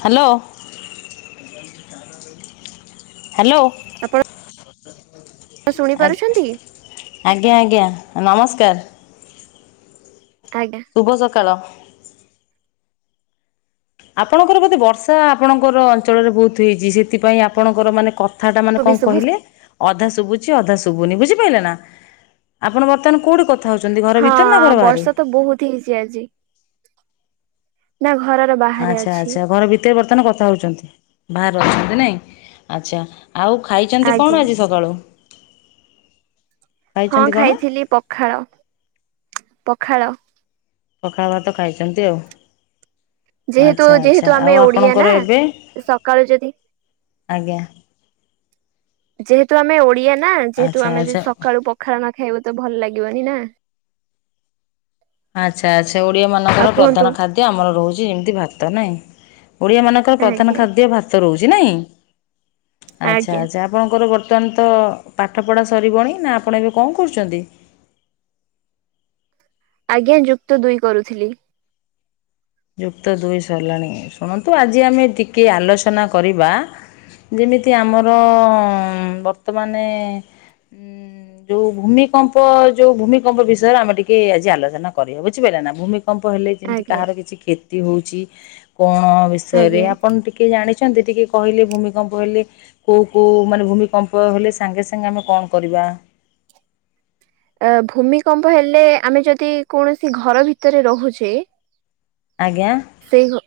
Hello. Hello ଆ ଆପଣ ଶୁଣି ପାରୁଛନ୍ତି? ଆଜ୍ଞା ଆଜ୍ଞା। ନମସ୍କାର। ଆଜ୍ଞା ଶୁଭ ସକାଳ। ଆପଣଙ୍କର ବୋଧେ ବର୍ଷା ଆପଣଙ୍କର ଅଞ୍ଚଳରେ ବହୁତ ହେଇଚି ସେତିପାଇଁ ଆପଣଙ୍କର ମାନେ କ ଥାଟା ମାନେ ଶୁଭ କଣ ଶୁଭ କହିଲେ? ଅଧା ଶୁବୁଚି ଅଧା ଶୁଭୁନି ବୁଝିପାଇଲେନା ଆପଣ ବର୍ତ୍ତମାନ କୋଉଟି କ ହଁ ବର୍ଷାତ ବହୁତୀ ହେଇଛି ଆଜି ନା ଘରର ବାହାରେ ଆଚ୍ଛା ଅଛି ଆଚ୍ଛା ଘର ଭିତରେ ବର୍ତ୍ତମାନ କଥା ହଉଚନ୍ତି ବାହାରେ ଅଛନ୍ତି ନାଇଁ ଆଚ୍ଛା। ଆଉ ଖାଇଚନ୍ତି ଆଜ୍ଞା କଣ ଆଜି ସକାଳୁ? ହଁ ଖାଇଛନ୍ତି କଣ ଖାଇଥିଲି ପଖାଳ ପଖାଳ। ପଖାଳ ଭାତ ଖାଇଚନ୍ତି ଆଉ। ଯେହେତୁ ଆଚ୍ଛା ଯେହେତୁ ଆଚ୍ଛା ଆମେ ଆଉ ଓଡିଆ ନା ଆପଣଙ୍କର ଏବେ ସକାଳୁ ଯଦି ଆଜ୍ଞା। ଯେହେତୁ ଆମେ ଓଡିଆ ନା ଯେହେତୁ ଆଚ୍ଛା ଆମେ ଯେ ଆଚ୍ଛା ସକାଳୁ ପଖାଳ ନ ଖାଇବୁ ତ ଭଲ ଲାଗିବନି ନା। ଆଚ୍ଛା ଆଚ୍ଛା ଓଡିଆ ଆଉ ମାନଙ୍କର କୁହନ୍ତୁ ପ୍ରଧାନ ଖାଦ୍ୟ ଆମର ରହୁଚି ଯେମିତି ଭାତ ନାଇଁ। ଓଡ଼ିଆ ମାନଙ୍କର ପ୍ରଧାନ ଆଜ୍ଞା ଖାଦ୍ୟ ଭାତ ରହୁଛି ନାଇଁ ଆଜ୍ଞା ଆଚ୍ଛା ଆଚ୍ଛା ଆପଣଙ୍କର ଗୋ ତାନ ତ ପାଠପଢ଼ା ସରିବଣି ନା ଆପଣ ଏବେ କଣ କରୁଚନ୍ତି? ଆଜ୍ଞା ଯୁକ୍ତ ଦୁଇ କରୁଥିଲି। ଯୁକ୍ତ ଦୁଇ ସରିଲାଣି ଶୁଣନ୍ତୁ ଆଜି ଆମେ ଟିକେ ଆଲୋଚନା କରିବା। ଯେମିତି ଆମର ବର୍ତ୍ତମାନେ ଉଁ ଯୋଉ ଭୂମିକମ୍ପ ଯୋଉ ଭୂମିକମ୍ପ ବିଷୟରେ ଆମେ ଟିକେ ଆଜି ଆଲୋଚନା କରିବା ବୁଝିପାଇଲେନା ଭୂମି କମ୍ପ ହେଲେ ଯେମିତି ଆଜ୍ଞା କାହାର କିଛି ହଉଚି କଣ ବିଷୟରେ ଆଜ୍ଞା। ଆପଣ ଟିକିଏ ଜାଣି ଚନ୍ତି ଟିକେ କଇଲେ ଭୂମିକମ୍ପ ହେଲେ କୋଉ କୋଉ ମାନେ ଭୂମକମ୍ପ ହେଲେ ସାଙ୍ଗେ ସାଙ୍ଗେ ଆମେ କଣ କରିବା? ବା। ଅ ଭୂମିକମ୍ପହେଲେ ଆମେ ଯଦି କୌଣସି ଘରଭିତରେ ରହୁଛେ। ଆଜ୍ଞା ସେଇ ଘ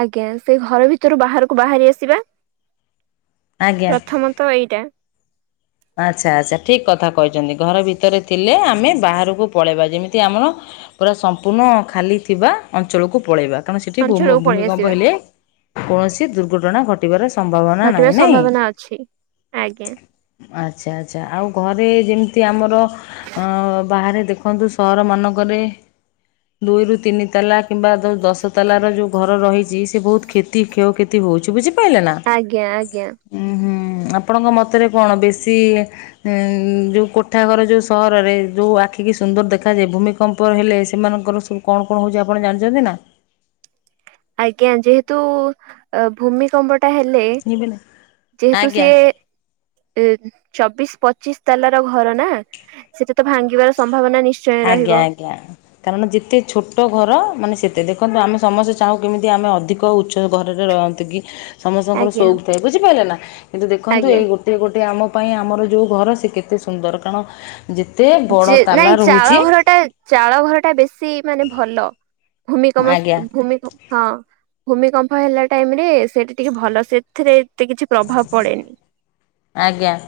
ଆଜ୍ଞା ସେଇ ଘର ଭିତରୁ ବାହାରକୁ ବାହାରି ଆସିବା। ଆଜ୍ଞା ପ୍ରଥମତଃ ଏଇଟା। ଆଚ୍ଛା ଆଚ୍ଛା ଠିକକଥା କଇଚନ୍ତି ଘରଭିତରେ ଥିଲେ ଆମେ ବାହାରକୁ ପଳେଇବା ଯେମିତି ଆମର ପୁରା ସମ୍ପୂର୍ଣ୍ଣ ଖାଲିଥିବା ଅଞ୍ଚଳକୁ ପଳେଇବା। କାରଣ ସେଠି ଭୂମୁ ଅଞ୍ଚଳକୁ ପଳେଇ ଭୂମିକମ୍ପ ଆସିବା ହେଲେ କୌଣସି ଦୁର୍ଘଟଣା ଘଟିବାର ସମ୍ଭାବନା ଘଟିବା ନାହିଁ ନାଇଁ। ସମ୍ଭାବନା ଅଛି ଆଜ୍ଞା ଆଚ୍ଛା ଆଚ୍ଛା ଆଉ ଘରେ ଯେମିତିଆମର ଅ ବାହାରେ ଦେଖନ୍ତୁ ସହର ମାନଙ୍କ ରେ। ଦୁଇରୁୁ ତିନିତାଲା କିମ୍ବା ଦଉ ଦଶତାଲ ର ଯୋଉ ଘରରହିଚି ସିଏ ବହୁତ କ୍ଷତି କ୍ଷୟ କ୍ଷତି ହଉଛି ବୁଝିପାଇଲେନା ଆଜ୍ଞା ଆଜ୍ଞା ଆପଣଙ୍କ ମତରେ କଣ ବେଶୀ ଯୋଉ କୋଠାଘର ଯୋଉ ସହରରେ ଯୋଉ ଆଖି କିି ସୁନ୍ଦର ଦେଖାଯିବ। ଭୂମିକମ୍ପ ହେଲେ ସେମାନଙ୍କର ସବୁ କଣ କଣ ହଉଛି ଆପଣ ଜାଣିଛନ୍ତିନା? ଆଜ୍ଞା ଯେହେତୁ ଅ ଭୂମିକମ୍ପ ପଲେ ଯେ ତୁ ଆଜ୍ଞା ଏ ଅ ଚବିଶ ପଚିଶ ତାଲା ର ଘର ନା ସେଟି ଆଜ୍ଞା ଆଜ୍ଞା କାରଣ ଯେତେ ଛୋଟ ଘର ମାନେ ସେତ ଦେଖନ୍ତୁ ଆମେ ସମସ୍ତେ ଚାହୁଁ କେମିତି ଆମେ ଅଧିକ ଉଚ୍ଚ ଘରରେ ରହନ୍ତିୁ କି ସମସ୍ତଙ୍କର ଆଜ୍ଞା ସଉକ ଥାଏ ବୁଝିପାରିଲେ ନା କିନ୍ତୁ ଦେଖନ୍ତୁ ଆଜ୍ଞା ଏଇ ଗୋଟେ ଗୋଟଏ ଆମ ପାଇଁ ଆମର ଯେଉଁ ଘର ସେ କେତେ ସୁନ୍ଦର କାରଣ ଯେତେ ବଡ଼ ଯେ ତାଲା ନାଇଁ ଚାଳ ରହୁଛି ଘର ଟା ଚାଳ ଘର ଟା ବେଶୀ ମାନେ ଭଲ ଭୂମିକମ ଆଜ୍ଞା ଭୂମିକ ହଁ ଭୂମିକମ୍ପ ହେଲା ଟାଇମ ରେ ସେଠି ଟିକେ ଭଲ ସେଥିରେ କିଛି ପ୍ରଭାବ ପଡ଼େନି ଆଜ୍ଞା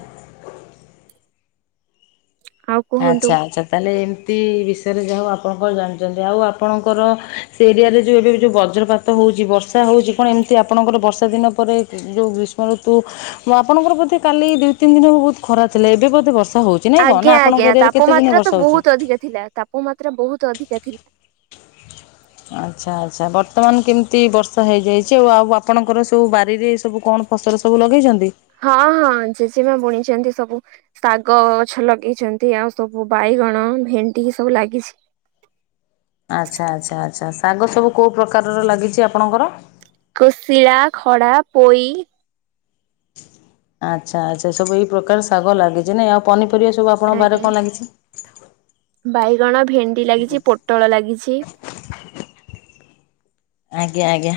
କୁହନ୍ତୁ। ଆଛା ଆଛା ତାହେଲେ ଏମିତି ବିଷୟରେ ଯା ଆପଣ କଣ ଜାଣିଛନ୍ତି ଆଉ ଆପଣଙ୍କର ସେ ଏରିଆରେ ଯୋଉଁ ଏବେ ଯୋଉଁ ବଜ୍ରପାତ ହଉଛି ବର୍ଷା ହଉଛି କଣ ଏମ ଆପଣଙ୍କର ବର୍ଷା ଦିନ ପରେ ଯୋଉ ଗ୍ରୀଷ୍ମ ଋତୁ ଆପଣଙ୍କର ପ୍ରତି କାଲି ଦିଇ ତିନି ଦିନ ବହୁତ ଖରା ଥିଲେ ଏବେ ବୋଧେ ବର୍ଷା ହେଉଛି ନାଇଁ କଣ ଆଜ୍ଞା ନା ଆପଣଙ୍କ ଆଜ୍ଞା ଏରିଆରେ କେତେ ଦିନ ତାପମାତ୍ରା ତ ବର୍ଷା ହେଉଛି? ବହୁତ ଅଧିକା ଥିଲା ତାପମାତ୍ରା ବହୁତ ଅଧିକା ଥିଲା। ଆଛା ଆଛା ବର୍ତ୍ତମାନ କେମିତି ବର୍ଷା ହେଇଯାଇଛି ଆଉ ଆଉ ଆପଣଙ୍କର ସବୁ ବାରିରେ ସବୁ କଣ ଫସଲ ସବୁ ଲଗେଇଛନ୍ତି? ହଁ ହଁ ଜେଜେମା ବୁଣିଛନ୍ତି ସବୁ ଶାଗ ଗଛ ଲଗେଇଛନ୍ତି ଆଉ ସବୁ ବାଇ ଗଣ ଭେଣ୍ଡି ସବୁ ଲାଗିଛି। ଆଛା ଆଛା ଆଛା ଶାଗ ସବୁ କୋଉ ପ୍ରକାରର ଲାଗିଛି ଆପଣଙ୍କର? କୋଶିଳା ଖଡ଼ା ପୋଇ ଆଛା ଆଛା ସବୁ ଏଇ ପ୍ରକାର ଶାଗ ଲାଗିଛି ନାଇଁ ଆଉ ପନିପରିବା ସବୁ ଆପଣଙ୍କ ବାରିରେ ଆଜ୍ଞା। କଣ ଲାଗିଛି? ବାଇଗଣ ଭେଣ୍ଡି ଲାଗିଛି ପୋଟଳ ଲାଗିଛି। ଆଜ୍ଞା ଆଜ୍ଞା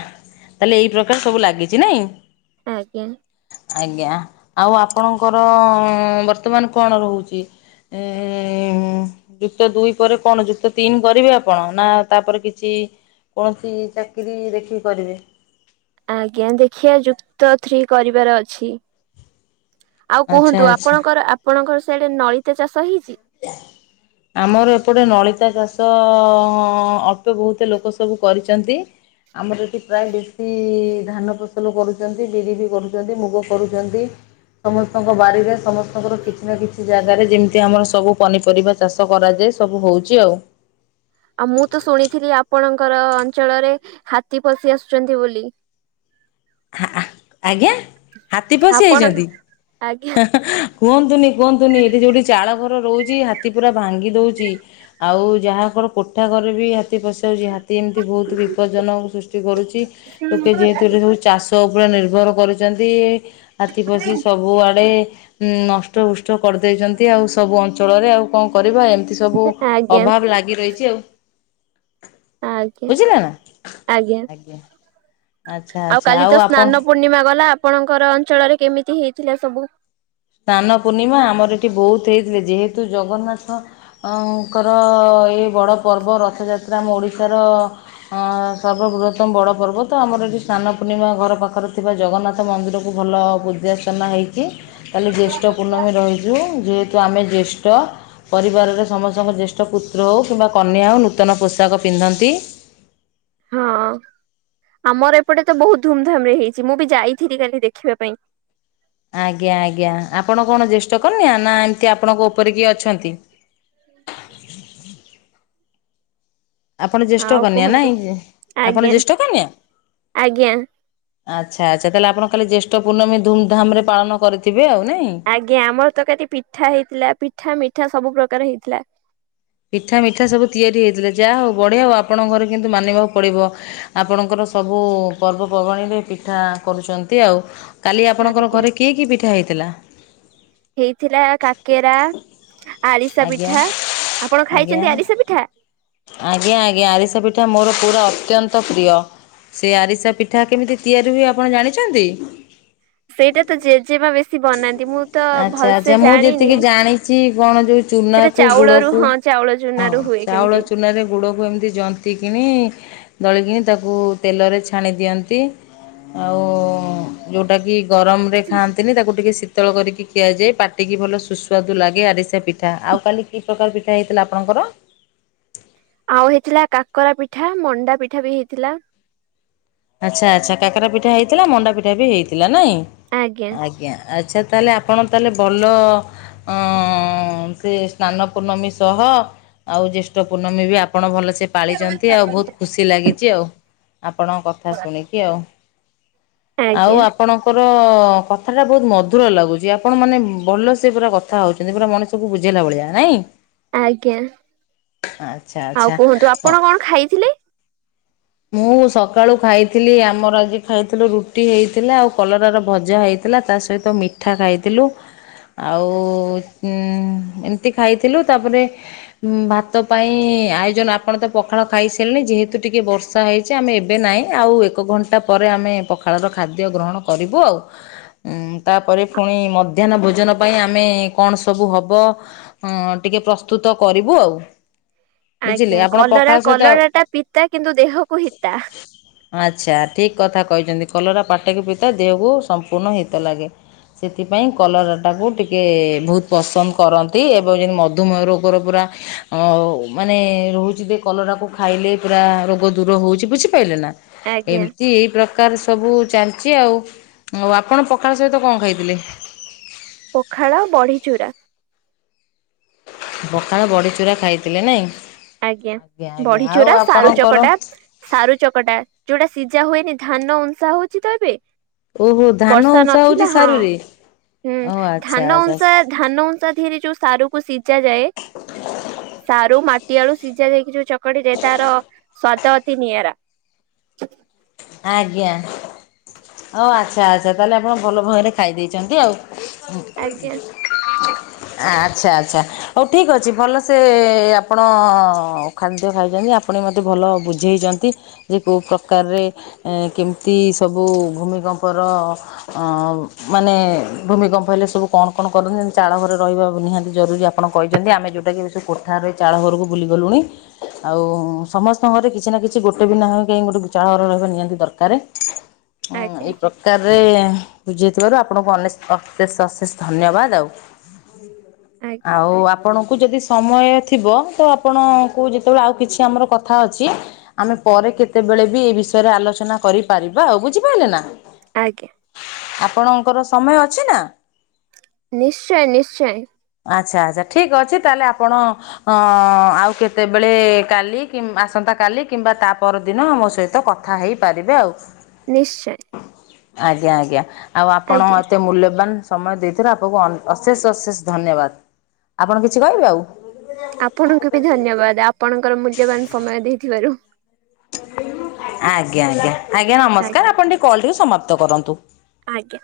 ତାହେଲେ ଏଇ ପ୍ରକାର ସବୁ ଲାଗିଛି ନାଇଁ? ଆଜ୍ଞା ଆଜ୍ଞା ଆଉ ଆପଣଙ୍କର ବର୍ତ୍ତମାନ କଣ ରହୁଛି? ଏ ଯୁକ୍ତ ଦୁଇ ପରେ କଣ ଯୁକ୍ତ ତିନି କରିବେ ଆପଣ ନା ତାପରେ କିଛି କୌଣସି ଚାକିରି ଦେଖିକି କରିବେ। ଆଜ୍ଞା ଦେଖିବା ଯୁକ୍ତ ଥ୍ରୀ କରିବାର ଅଛି। ଆଉ ଆଚ୍ଛା କୁହନ୍ତୁ ଆଚ୍ଛା। ଆପଣଙ୍କର ଆପଣଙ୍କର ସେଇଡେ ନଳତା ଚାଷ ହେଇଛି? ଆମର ଏପଟେ ନଳ ଲଳିତା ଚାଷ ଅଳ୍ପ ବହୁତେ ଲୋକ ସବୁ କରିଛନ୍ତି। ଆମର ଏଠି ପ୍ରାୟ ବେଶୀ ଧାନ ଫସଲ କରୁଛନ୍ତି ବିରି ବିି କରୁଛନ୍ତି ମୁଗ କରୁଛନ୍ତି। ସମସ୍ତଙ୍କ ବାରି ରେ ସମସ୍ତଙ୍କର କିଛି ନା କିଛି ଜାଗାରେ ଯେମିତି ଆମର ସବୁ ପନିପରିବା ଚାଷ କରାଯାଏ ସବୁ ହେଉଛି ଆଉ। ଆଉ ମୁଁ ତ ଶୁଣିଥିଲି ଆପଣଙ୍କର ଅଞ୍ଚଳରେ ହାତୀ ଫାତି ଆସୁଛନ୍ତି ବୋଲି। ଆଜ୍ଞା ହାତୀ ଆପଣ ପଶିଯାଇଛନ୍ତି। ଆଜ୍ଞା କୁହନ୍ତୁନି କୁହନ୍ତୁନି ଏଠି ଯଉଠି ଚାଳ ଘର ରହୁଛି ହାତୀ ପୁରା ଭାଙ୍ଗି ଦଉଛି ଆଉ ଯାହା ତାଙ୍କର କୋଠା ଘରେ ବି ହ ପଶି ଯାଉଛି ହାତୀ ଏମିତି ବହୁତ ବିପଜଜନ ସୃଷ୍ଟି କରୁଛି ଲୋକେ ଯେହେତୁ ଚାଷ ଉପରେ ନିର୍ଭର କରୁଛନ୍ତି ହାତୀ ପଶି ସବୁଆଡ଼େ ନଷ୍ଟ ଷ୍ଟ କରିଦେଉଛନ୍ତି ଆଉ ସବୁ ଅଞ୍ଚଳରେ ଆଉ କଣ କରିବା ଏମିତି ସବୁ ଆଜ୍ଞା ଅଭାବ ଲାଗି ରହିଛି ଆଉ। ଆଜ୍ଞା ବୁଝିଲ ଆଜ୍ଞା ଆଛା ଆଉ ଆଛା କାଲି ତ ସ୍ନାନ ପୂର୍ଣ୍ଣିମା ଗଲା ଆପଣଙ୍କର ଅଞ୍ଚଳରେ କେମିତି ହେଇଥିଲା ସବୁ? ସ୍ନାନ ପୂର୍ଣ୍ଣିମା ଆମର ଏଠି ବହୁତ ହେଇଥିଲେ ଯେହେତୁ ଜଗନ୍ନାଥଙ୍କର ବଡ଼ ପର୍ବ ରଥଯାତ୍ରା ଆମ ଓଡିଶାର ସର୍ବ ବୃହତମ ବଡ଼ ପର୍ବ ତ ଆମ ଏଠି ସ୍ନାନ ପୂର୍ଣ୍ଣିମା ଘର ପାଖରେ ଥିବା ଜଗନ୍ନାଥ ମନ୍ଦିରକୁ ଭଲ ପୂଜାର୍ଚ୍ଚନା ହେଇଛି। କାଲି ଜ୍ୟେଷ୍ଠ ପୂର୍ଣ୍ଣମୀ ରହିଛୁ ଯେହେତୁ ଆମେ ଜ୍ୟେଷ୍ଠ ପରିବାରରେ ସମସ୍ତଙ୍କ ଜ୍ୟେଷ୍ଠ ପୁତ୍ର ହେଉ କିମ୍ବା କନ୍ୟା ହେଉ ନୂତନ ପୋଷାକ ପିନ୍ଧନ୍ତି। ହଁ। ଆମର ଏପଟେ ତ ବହୁତ ଧୁମଧାମରେ ହେଇଛି। ମୁଁ ବି ଯାଇଥିଲି କାଲି ଦେଖିବା ପାଇଁ। ଆଜ୍ଞା ଆଜ୍ଞା ଆପଣ କଣ ଜୈଷ୍ଠ କନ୍ୟା ନା ଏମିତି ଆପଣଙ୍କ ଉପରେ କିଏ ଅଛନ୍ତି? ଆପଣ ଜ୍ୟେଷ୍ଠ ଆଉ କନ୍ୟା କୁହନ୍ତୁ ନାଇଁକି? ଆପଣ ଆଜ୍ଞା ଜ୍ୟେଷ୍ଠ କନ୍ୟା? ଆଜ୍ଞା ଆଚ୍ଛା ଆଛା, ତାହେଲେ ଆପଣ ଖାଲି ଜେଷ୍ଠ ପୂର୍ଣ୍ଣମୀ ଧୁମଧାମରେ ପାଳନ କରିଥିବେ। ଆଉ ନାଇଁ? ଆଜ୍ଞା ଆମର ତ କ ପିଠା ହେଇଥିଲା। ପିଠା ମିଠା ସବୁ ପ୍ରକାର ହେଇଥିଲା। ପିଠା ମିଠା ସବୁ ତିଆରି ହେଇଥିଲା। ଯାହା ହଉ ବଢିଆ ହଉ ଆପଣଙ୍କ ଘରେ କିନ୍ତୁ ମାନିବାକୁ ପଡିବ। ଆପଣଙ୍କର ସବୁ ପର୍ବପର୍ବାଣୀ ପାଇଁ ପିଠା କରୁଛନ୍ତି ଆଉ। କାଲି ଆପଣଙ୍କର ଆଜ୍ଞା, ଘରେ କିଏ କି ପିଠା ହେଇଥିଲା? ହେଇଥିଲା କାକେରା। ଆରିସା ଆଜ୍ଞା ପିଠା, ଆପଣ ଆଜ୍ଞା ଖାଇଛନ୍ତି ଆରିସା ପିଠା? ଆଜ୍ଞା ଆଜ୍ଞା ଆରିସା ପିଠା ମୋର ପୁରା ଅତ୍ୟନ୍ତ ପ୍ରିୟ ସେ ଆରିସା ପିଠା କେମିତି ତିଆରି ହୁଏ ଆପଣ ଜାଣିଛନ୍ତି? ସେଇଟା ତ ଜେଜେମା ବେଶୀ ବନାନ୍ତି ମୁଁ ତ ଆଚ୍ଛା ଭଲସେ ଆଚ୍ଛା ମୁଁ ଜାଣିନି। ଯେତିକି ଜାଣିଛି କଣ ଯୋଉ ସେଟା ଚୁନାକୁ ଚାଉଳରୁ ଗୁଡକୁ ହଁ ଚାଉଳ ହଁ, ଚୁନାରୁ ହୁଏ ଚାଉଳ କେମିତି ଚୁନାରେ ଗୁଡକୁ ଏମିତି ଜନ୍ତି କିଣି ଦଳିକିନି ତାକୁ ତେଲରେ ଛାଣି ଦିଅନ୍ତି ଆଉ ଯେଉଁଟାକି ଗରମରେ ଖାନ୍ତିିନି ତାକୁ ଆଉ ଟିକେ ଶୀତଳ କରିକି ଖିଆଯାଏ। ପାଟିକି ଭଲ ସୁସ୍ୱାଦୁ ଲାଗେ ଆରିସା ପିଠା ଆଉ କାଲି କି ପ୍ରକାର ପିଠା ହେଇଥିଲା? ଆପଣ ତାଙ୍କର ଆଉ ହେଇଥିଲା କାକରା ପିଠା ମଣ୍ଡା ପିଠା ବି ହେଇଥିଲା। ଆଚ୍ଛା ଆଚ୍ଛା କାକରା ପିଠା ହେଇଥିଲା ମଣ୍ଡା ପିଠା ବି ହେଇଥିଲା ନାଇଁ। ଆଜ୍ଞା। ଆଚ୍ଛା ତାହେଲେ ଆପଣ ତାହେଲେ ଭଲ ଅଁ ସେ ସ୍ନାନ ପୂର୍ଣମୀ ସହ ଆଉ ଜ୍ୟେଷ୍ଠ ପୂର୍ଣ୍ଣମୀ ବି ଆପଣ ଭଲ ଯେ ପାଳିଛନ୍ତି ଆଉ ବହୁତ ଖୁସି ଲାଗିଛି ଆଉ। ଆପଣ କଥା ଶୁଣିକି ଆଉ। ଆଜ୍ଞା। ଆଉ ଆପଣଙ୍କର କଥାଟା ବହୁତ ମଧୁର ଲାଗୁଛି। ଆପଣ ମାନେ ଭଲ ସେ ପୁରା କଥା ହଉଛନ୍ତି, ପୁରା ମଣିଷକୁୁ ବୁଝ ଭଳିଆା ନାଇଁ? ଆଜ୍ଞା, ଆଚ୍ଛା ଆଉ ଆଚ୍ଛା କୁହନ୍ତୁ ହଉ। ଆପଣ କଣ ଖାଇଥିଲେ? ମୁଁ ସକାଳୁ ଖାଇଥିଲି। ଆମର ଆଜି ଖାଇଥିଲୁ ରୁଟି ହେଇଥିଲା ଆଉ କଲରାର ଭଜା ହେଇଥିଲା। ଥିଲା ତା ସହିତ ମିଠା ଖାଇଥିଲୁ। ଆଉ ଉ ଏମିତି ଖାଇଥିଲୁ। ତାପରେ ଭାତ ପାଇଁ ଆୟୋଜନ ଆପଣ ତ ପଖାଳ ଖାଇସାରିଲେ ଯେହେତୁ ଟିକେ ବର୍ଷ ବର୍ଷା ହେଇଛି ଆମେ ଏବେ ନାହିଁ ଆଉ ଏକ ଘଣ୍ଟା ପରେ ଆମେ ପଖାଳର ଖାଦ୍ୟ ଗ୍ରହଣ କରିବୁ ଆଉ। ଉଁ ତାପରେ ପୁଣି ମଧ୍ୟାହ୍ନ ଭୋଜନ ପାଇଁ ଆମେ କଣ ସବୁ ହବ ଟେ ଟିକେ ପ୍ରସ୍ତୁତ କରିବୁ ଆଉ। ବୁଝିଲେ ଆଜ୍ଞା ଆପଣ କଲରା ପଖାଳ ସହିତ କଲରାଟା ପିତା କିନ୍ତୁ ଦେହକୁ ହିତା। ଆଚ୍ଛା ଠିକ୍ କଥା କହିଛନ୍ତି କଲରା ପାଟକି ପିିତା ଦେହକୁ ସମ୍ପୂର୍ଣ୍ଣ ହିତ ଲାଗେ। ସେଥିପାଇଁ କଲରାଟାକୁ ଟିକେ ବହୁତ ପସନ୍ଦ କରନ୍ତି ଏବଂ ଯେ ମଧୁମେହ ରୋଗର ପୁରା ମାନେ ରହୁଛି ଯେ କଲରାକୁ ଖାଇଲେ ପୁରା ରୋ ଦୂର ହଉଛି ବୁଝିପାରିଲେ ନା ଆଜ୍ଞା। ଏମିତି ଏଇ ପ୍ର କାର ସବୁ ଚାଲିଛି ଆଉ ଆଉ ଆପଣ ପଖାଳ ସହିତ କଣ ଖାଇଥିଲେ? ପଖାଳ ବଢି ଚୁରା। ବଖାଳ ବଡି ଚୁରା ଖାଇଥିଲେ ନାଇଁ? ଆଜ୍ଞା ଆଜ୍ଞା ଆଉ ବଢିଚୁରା ଆପଣଙ୍କର ସାରୁଚକଟା, ସାରୁ ଚକଟା ଯୋଉଟା ସିଝା ହୁଏନି? ଧାନ ଉଂଷା ହଉଛି ତ ଏବେ ଓହୋ ଧାନ ବର୍ଷା ଉଷା ହେଉଛି ନଥିଲା। ହଁ ସାରୁରେ ହୁଁ ଓ ଆଚ୍ଛା ଧାନ ଆଚ୍ଛା ଊଂସା ଧାନ ଊଂସା ଧୀହରେ ଯୋଉ ସାରକୁ ସିଝା ଯାଏ। ସାରୁ ମାଟ୍ ଟି ଆଳୁ ସିଜା ଯାଇକି ଯୋଉ ଚକଟା ଯାଏ ତାର ଅ ସ୍ଵାଦ ଅତି ନିଆରା। ଆଜ୍ଞା ଓ ଆଚ୍ଛା ଆଚ୍ଛା ତାହେଲେ ଆପଣ ଭଲ ଭୟରେ ଖାଇ ଦେଇଚନ୍ତି ଆଉ। ହୁଁ। ଆଜ୍ଞା ଆଚ୍ଛା ଆଚ୍ଛା ହଉ ଠିକ୍ ଅଛି ଭଲ ସେ ଆପଣ ଖାଦ୍ୟ ଖାଇଚନ୍ତି। ଯେ ଆପଣ ବି ମୋତେ ଭଲ ବୁଝେଇଚନ୍ତି ଯେ କୋଉ ପ୍ରକାରରେ ଏଁ କେମତି ସବୁ ଭୂମିକମ୍ପର ଅଁ ମାନେ ଭୂମିକ କମ୍ଫହେଲେ ସବୁ କଣ କଣ କରନ୍ ଚାଳ ଘରେ ରହିବା ନିହାତି ଜରୁରୀ ଆପଣ କହିଚନ୍ତି ଆମେ ଯୋଉଟା କି ଏ ସବୁ କୋଠାରେ ରହି ଚାଳ ତା ଘରକୁ ବୁଲି ଗଲୁଣି ଆଉ ସମସ୍ତଙ୍କ ଘରେ କିଛି ନା କିଛି ଗୋଟେ ବି ନାହିଁ କାଇଁ ଗୋଟେ ଚାଳ ଘର ରହି ରହି ନିହାତି ଦରକାରେ ଉଁ ଆଜ୍ଞା ଏଇ ପ୍ରକାରରେ ବୁଝେଇଥିବାରୁ ଆପଣଙ୍କୁ ଅନେଶ ଅଶେଷ ଅଶେଷ ଧନ୍ୟବାଦ ଆଉ। ଆଜ୍ଞା ଆଉ ଆପଣଙ୍କୁ ଯଦି ସମୟ ଥିବ ତ ଆପଣଙ୍କୁ ଯେତେବେଳେ ଆଉ କିଛି ଆମର କଥା ଅଛି ଆମେ ପରେ କେତେ ବେଳେ ବି ଏଇ ବିଷୟରେ ଆଲୋଚନା କରିପାରିବା ଆଉ ବୁଝିପାରିଲେ ନା। ଆଜ୍ଞା ଆପଣଙ୍କର ସମୟ ଅଛି ନା? ନିଶ୍ଚୟ ନିଶ୍ଚୟ। ଆଚ୍ଛା ଆଚ୍ଛା ଠିକ୍ ଅଛି ତାହେଲେ ଆପଣ ଅଁ ଆଉ କେତେବେଳେ କାଲି କିମ୍ ଆସନ୍ତା କାଲି କିମ୍ବା ତା ପରଦିନ ଆମ ସହିତ କଥା ହେଇପାରିବେ ଆଉ। ନିଶ୍ଚୟ। ଆଜ୍ଞା ଆଜ୍ଞା ଆଉ ଆପଣ ଆଜ୍ଞା ଏତେ ମୂଲ୍ୟବାନ। ସମୟ ଦେଇଥିରେ ଆପଣଙ୍କୁ ଅନ୍ ଅଶେଷ ଅଶେଷ ଧନ୍ୟବାଦ। ଆପଣ କିଛି କହିବେ ଆଉ? ଆପଣଙ୍କୁ ବି ଧନ୍ୟବାଦ ଆପଣଙ୍କର ମୂଲ୍ୟବାନ ସମୟ ଦେଇଥିବାରୁ। ଆଜ୍ଞା ଆଜ୍ଞା ଆଜ୍ଞା ନମସ୍କାର ଆଜ୍ଞା ଆପଣ ଟିକେ କଲଟି କୁ ସମାପ୍ତ କରନ୍ତୁ। ଆଜ୍ଞା।